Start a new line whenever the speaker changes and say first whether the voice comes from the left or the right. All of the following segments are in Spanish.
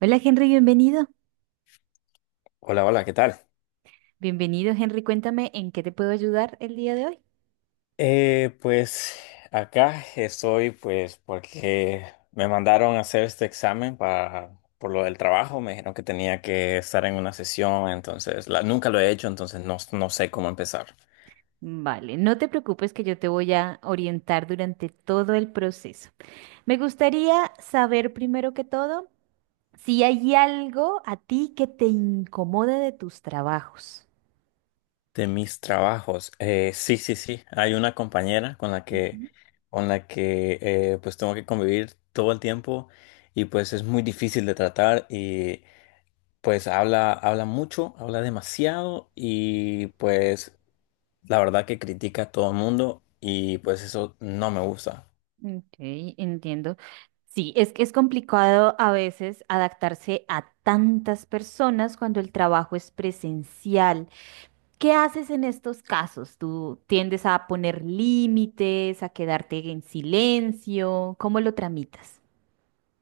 right: Hola Henry, bienvenido.
left: Hola, hola, ¿qué tal?
right: Bienvenido Henry, cuéntame en qué te puedo ayudar el día de hoy.
left: Pues acá estoy porque me mandaron a hacer este examen para, por lo del trabajo. Me dijeron que tenía que estar en una sesión, entonces nunca lo he hecho, entonces no sé cómo empezar.
right: Vale, no te preocupes que yo te voy a orientar durante todo el proceso. Me gustaría saber primero que todo si hay algo a ti que te incomode de tus trabajos.
left: De mis trabajos, sí, sí, sí, hay una compañera con la que,
right: Ujú.
left: con la que eh, pues tengo que convivir todo el tiempo, y pues es muy difícil de tratar. Y pues habla, habla mucho, habla demasiado, y la verdad que critica a todo el mundo y pues eso no me gusta.
right: Ok, entiendo. Sí, es que es complicado a veces adaptarse a tantas personas cuando el trabajo es presencial. ¿Qué haces en estos casos? ¿Tú tiendes a poner límites, a quedarte en silencio? ¿Cómo lo tramitas?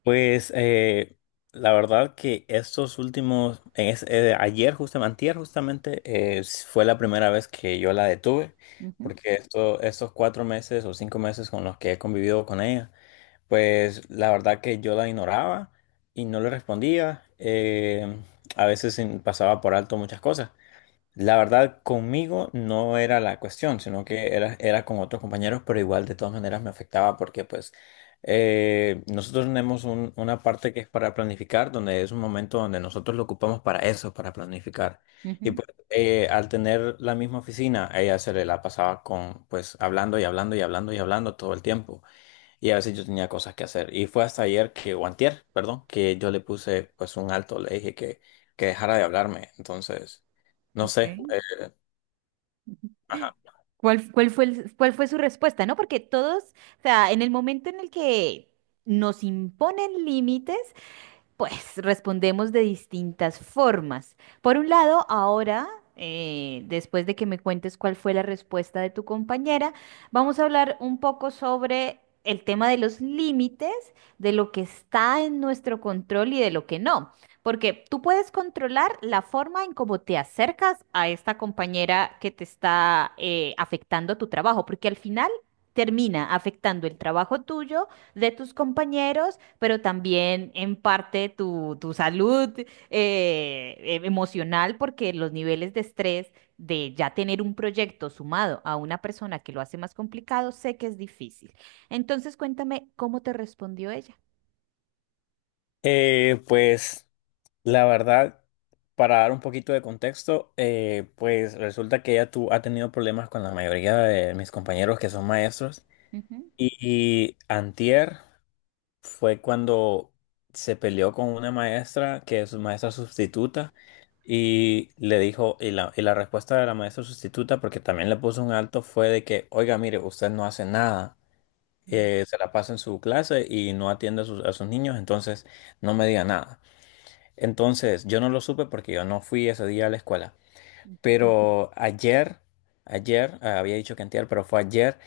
left: Pues eh, la verdad, que estos últimos, ayer justamente, antier justamente, fue la primera vez que yo la detuve,
right: Ujú,
left: porque estos cuatro meses o cinco meses con los que he convivido con ella, pues la verdad que yo la ignoraba y no le respondía. A veces pasaba por alto muchas cosas. La verdad, conmigo no era la cuestión, sino que era con otros compañeros, pero igual de todas maneras me afectaba, porque pues nosotros tenemos una parte que es para planificar, donde es un momento donde nosotros lo ocupamos para eso, para planificar. Y
right: ujú.
left: pues al tener la misma oficina, a ella se le la pasaba con pues hablando y hablando y hablando y hablando todo el tiempo. Y a veces yo tenía cosas que hacer. Y fue hasta ayer que, o antier, perdón, que yo le puse pues un alto. Le dije que dejara de hablarme. Entonces, no sé.
right: Ok.
left: Eh, ajá.
right: ¿Cuál fue cuál fue su respuesta, ¿no? Porque todos, o sea, en el momento en el que nos imponen límites, pues respondemos de distintas formas. Por un lado, ahora, después de que me cuentes cuál fue la respuesta de tu compañera, vamos a hablar un poco sobre el tema de los límites, de lo que está en nuestro control y de lo que no. Porque tú puedes controlar la forma en cómo te acercas a esta compañera que te está afectando tu trabajo, porque al final termina afectando el trabajo tuyo de tus compañeros, pero también en parte tu salud emocional, porque los niveles de estrés de ya tener un proyecto sumado a una persona que lo hace más complicado, sé que es difícil. Entonces, cuéntame cómo te respondió ella.
left: Pues la verdad, para dar un poquito de contexto, pues resulta que ha tenido problemas con la mayoría de mis compañeros, que son maestros.
right: Ujú,
left: Y antier fue cuando se peleó con una maestra que es maestra sustituta, y le dijo, y la respuesta de la maestra sustituta, porque también le puso un alto, fue de que, oiga, mire, usted no hace nada,
right: mm,
left: se la pasa en su clase y no atiende a a sus niños, entonces no me diga nada. Entonces, yo no lo supe porque yo no fui ese día a la escuela,
right: ujú,
left: pero ayer, ayer, había dicho que antier, pero fue ayer.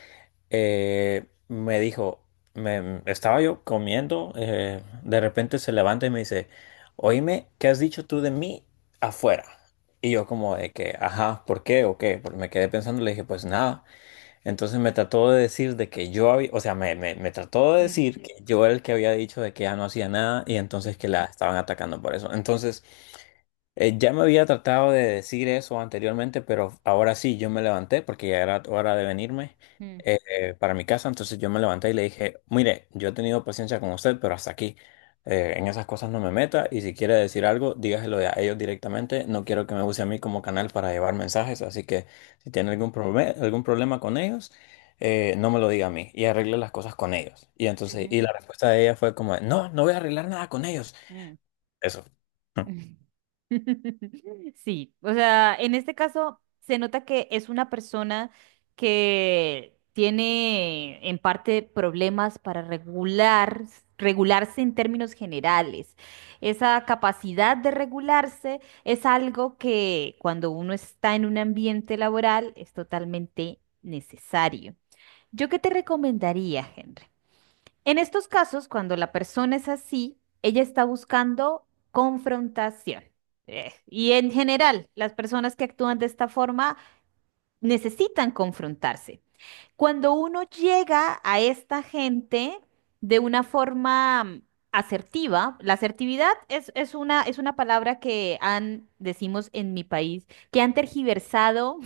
left: Me dijo, estaba yo comiendo, de repente se levanta y me dice, oíme, ¿qué has dicho tú de mí afuera? Y yo como de que, ajá, ¿por qué o qué? Porque me quedé pensando, le dije, pues nada. Entonces me trató de decir de que yo había, o sea, me trató de
right: mm,
left: decir que yo era el que había dicho de que ya no hacía nada, y entonces que la estaban atacando por eso. Entonces... ya me había tratado de decir eso anteriormente, pero ahora sí, yo me levanté porque ya era hora de venirme
right: mm,
left: para mi casa. Entonces yo me levanté y le dije, mire, yo he tenido paciencia con usted, pero hasta aquí. En esas cosas no me meta, y si quiere decir algo, dígaselo a ellos directamente. No quiero que me use a mí como canal para llevar mensajes, así que si tiene algún problema, con ellos, no me lo diga a mí, y arregle las cosas con ellos.
right: ujú,
left: Y la respuesta de ella fue como, no, no voy a arreglar nada con ellos.
right: mm.
left: Eso.
right: Sí, o sea, en este caso se nota que es una persona que tiene en parte problemas para regular, regularse en términos generales. Esa capacidad de regularse es algo que cuando uno está en un ambiente laboral es totalmente necesario. ¿Yo qué te recomendaría, Henry? En estos casos, cuando la persona es así, ella está buscando confrontación. Y en general, las personas que actúan de esta forma necesitan confrontarse. Cuando uno llega a esta gente de una forma asertiva, la asertividad es, es una palabra que han, decimos en mi país, que han tergiversado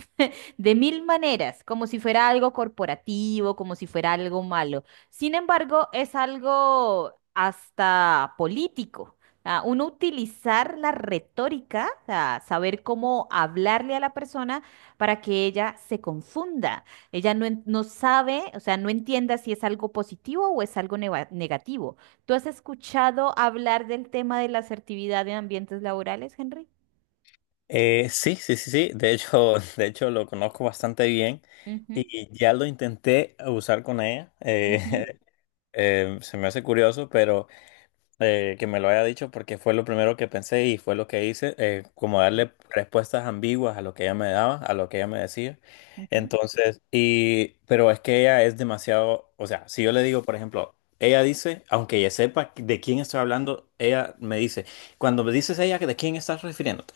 right: de mil maneras, como si fuera algo corporativo, como si fuera algo malo. Sin embargo, es algo hasta político. Ah, uno utilizar la retórica, ah, saber cómo hablarle a la persona para que ella se confunda. Ella no, no sabe, o sea, no entienda si es algo positivo o es algo negativo. ¿Tú has escuchado hablar del tema de la asertividad en ambientes laborales, Henry?
left: Sí, sí, sí, sí. De hecho, de hecho lo conozco bastante bien
right: Ujú.
left: y ya lo intenté usar con ella.
right: Ujú,
left: Se me hace curioso, pero que me lo haya dicho, porque fue lo primero que pensé y fue lo que hice, como
right: sí,
left: darle respuestas ambiguas a lo que ella me daba, a lo que ella me decía.
right: ujú,
left: Pero es que ella es demasiado, o sea, si yo le digo, por ejemplo, ella dice, aunque ella sepa de quién estoy hablando, ella me dice, cuando me dices ella, ¿de quién estás refiriéndote?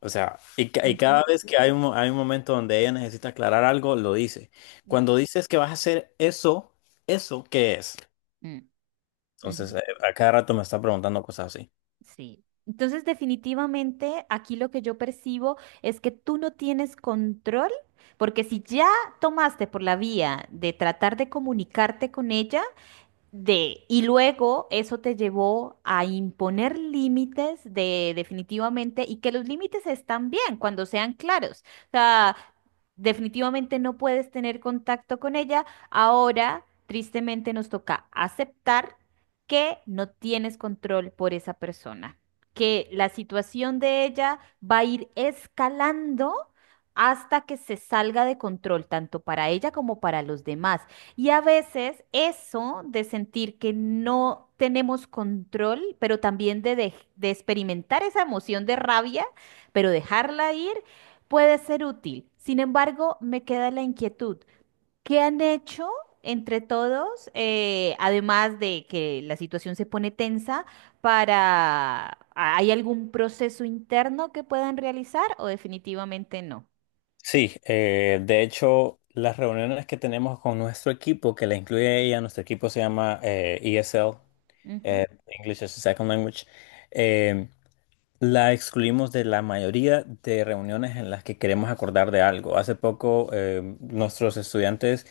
left: O sea, y cada vez que hay hay un momento donde ella necesita aclarar algo, lo dice.
right: ujú.
left: Cuando dices que vas a hacer eso, ¿eso qué es?
right: Mm,
left: Entonces,
right: ujú,
left: a cada rato me está preguntando cosas así.
right: sí. Entonces, definitivamente aquí lo que yo percibo es que tú no tienes control, porque si ya tomaste por la vía de tratar de comunicarte con ella, de, y luego eso te llevó a imponer límites de definitivamente y que los límites están bien cuando sean claros. O sea, definitivamente no puedes tener contacto con ella. Ahora, tristemente, nos toca aceptar que no tienes control por esa persona, que la situación de ella va a ir escalando hasta que se salga de control, tanto para ella como para los demás. Y a veces eso de sentir que no tenemos control, pero también de, de experimentar esa emoción de rabia, pero dejarla ir, puede ser útil. Sin embargo, me queda la inquietud. ¿Qué han hecho entre todos, además de que la situación se pone tensa, para... ¿Hay algún proceso interno que puedan realizar o definitivamente no?
left: Sí, de hecho, las reuniones que tenemos con nuestro equipo, que la incluye ella, nuestro equipo se llama ESL,
right: Ujú,
left: English as a Second Language. Eh, la excluimos de la mayoría de reuniones en las que queremos acordar de algo. Hace poco nuestros estudiantes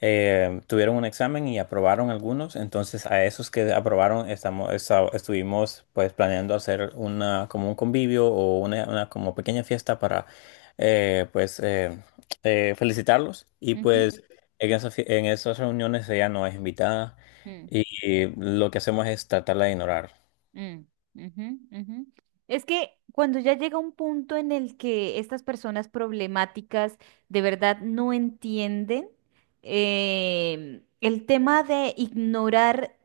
left: tuvieron un examen y aprobaron algunos, entonces a esos que aprobaron estuvimos pues planeando hacer una como un convivio o una como pequeña fiesta para eh, pues eh, felicitarlos, y
right: ujú,
left: pues en en esas reuniones ella no es invitada,
right: mm.
left: y lo que hacemos es tratarla de ignorar.
right: Mm, ujú, ujú. Es que cuando ya llega un punto en el que estas personas problemáticas de verdad no entienden el tema de ignorar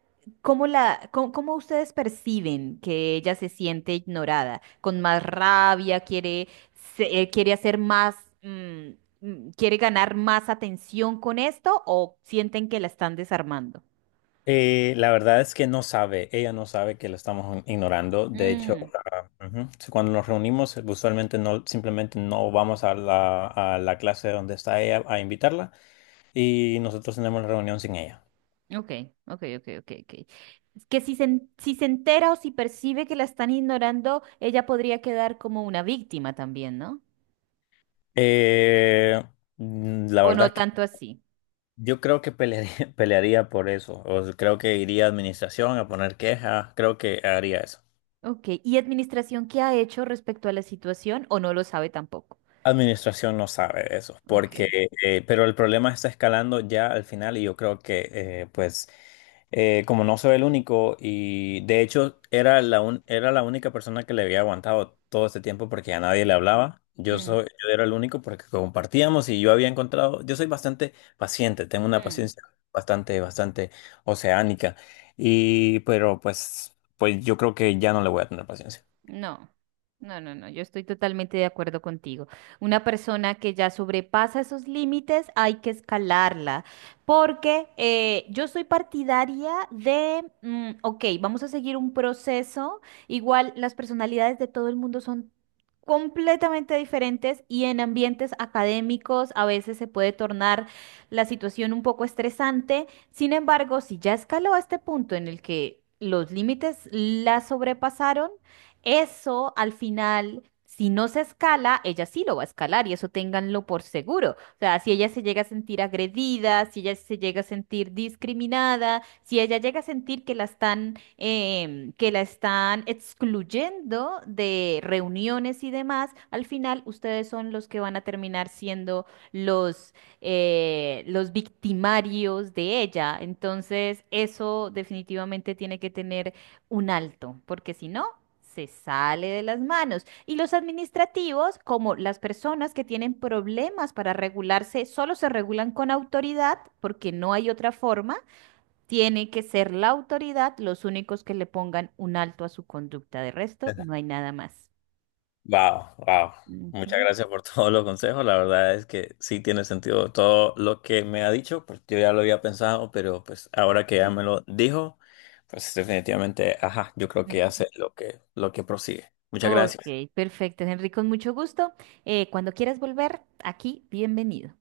right: cómo la, cómo, cómo ustedes perciben que ella se siente ignorada, con más rabia, quiere, quiere hacer más, mm, mm, quiere ganar más atención con esto o sienten que la están desarmando.
left: La verdad es que no sabe, ella no sabe que la estamos ignorando. De hecho, ah, ujú, sí, cuando nos reunimos, usualmente no, simplemente no vamos a a la clase donde está ella a invitarla, y nosotros tenemos la reunión sin ella.
right: Ok, ok, ok, ok, ok. Es que si se, si se entera o si percibe que la están ignorando, ella podría quedar como una víctima también, ¿no?
left: Eh, la
right: O
left: verdad
right: no
left: es que
right: tanto así.
left: yo creo que pelearía, pelearía por eso. O sea, creo que iría a administración a poner queja, creo que haría eso.
right: Ok, ¿y administración qué ha hecho respecto a la situación o no lo sabe tampoco?
left: Administración no sabe de eso, porque,
right: Ok.
left: pero el problema está escalando ya al final, y yo creo que, como no soy el único, y de hecho era era la única persona que le había aguantado todo este tiempo, porque a nadie le hablaba.
right: Mm,
left: Yo era el único, porque compartíamos, y yo había encontrado, yo soy bastante paciente, tengo una
right: mm,
left: paciencia bastante, bastante oceánica, y pero pues yo creo que ya no le voy a tener paciencia.
right: no, no, no, no, yo estoy totalmente de acuerdo contigo. Una persona que ya sobrepasa esos límites hay que escalarla, porque yo soy partidaria de, mm, ok, vamos a seguir un proceso, igual las personalidades de todo el mundo son completamente diferentes y en ambientes académicos a veces se puede tornar la situación un poco estresante. Sin embargo, si ya escaló a este punto en el que los límites la sobrepasaron, eso al final, si no se escala, ella sí lo va a escalar y eso ténganlo por seguro. O sea, si ella se llega a sentir agredida, si ella se llega a sentir discriminada, si ella llega a sentir que la están, que la están excluyendo de reuniones y demás, al final ustedes son los que van a terminar siendo los, los victimarios de ella. Entonces, eso definitivamente tiene que tener un alto, porque si no se sale de las manos. Y los administrativos, como las personas que tienen problemas para regularse, solo se regulan con autoridad porque no hay otra forma. Tiene que ser la autoridad los únicos que le pongan un alto a su conducta. De resto, no hay nada más.
left: Wow, wow. Muchas
right: Ujú,
left: gracias por todos los consejos. La verdad es que sí tiene sentido todo lo que me ha dicho. Pues yo ya lo había pensado, pero pues ahora que
right: ujú.
left: ya me lo dijo, pues definitivamente, ajá, yo creo
right: Claro.
left: que hace lo que prosigue. Muchas
right: Ok,
left: gracias.
right: perfecto, Henry, con mucho gusto. Cuando quieras volver, aquí, bienvenido.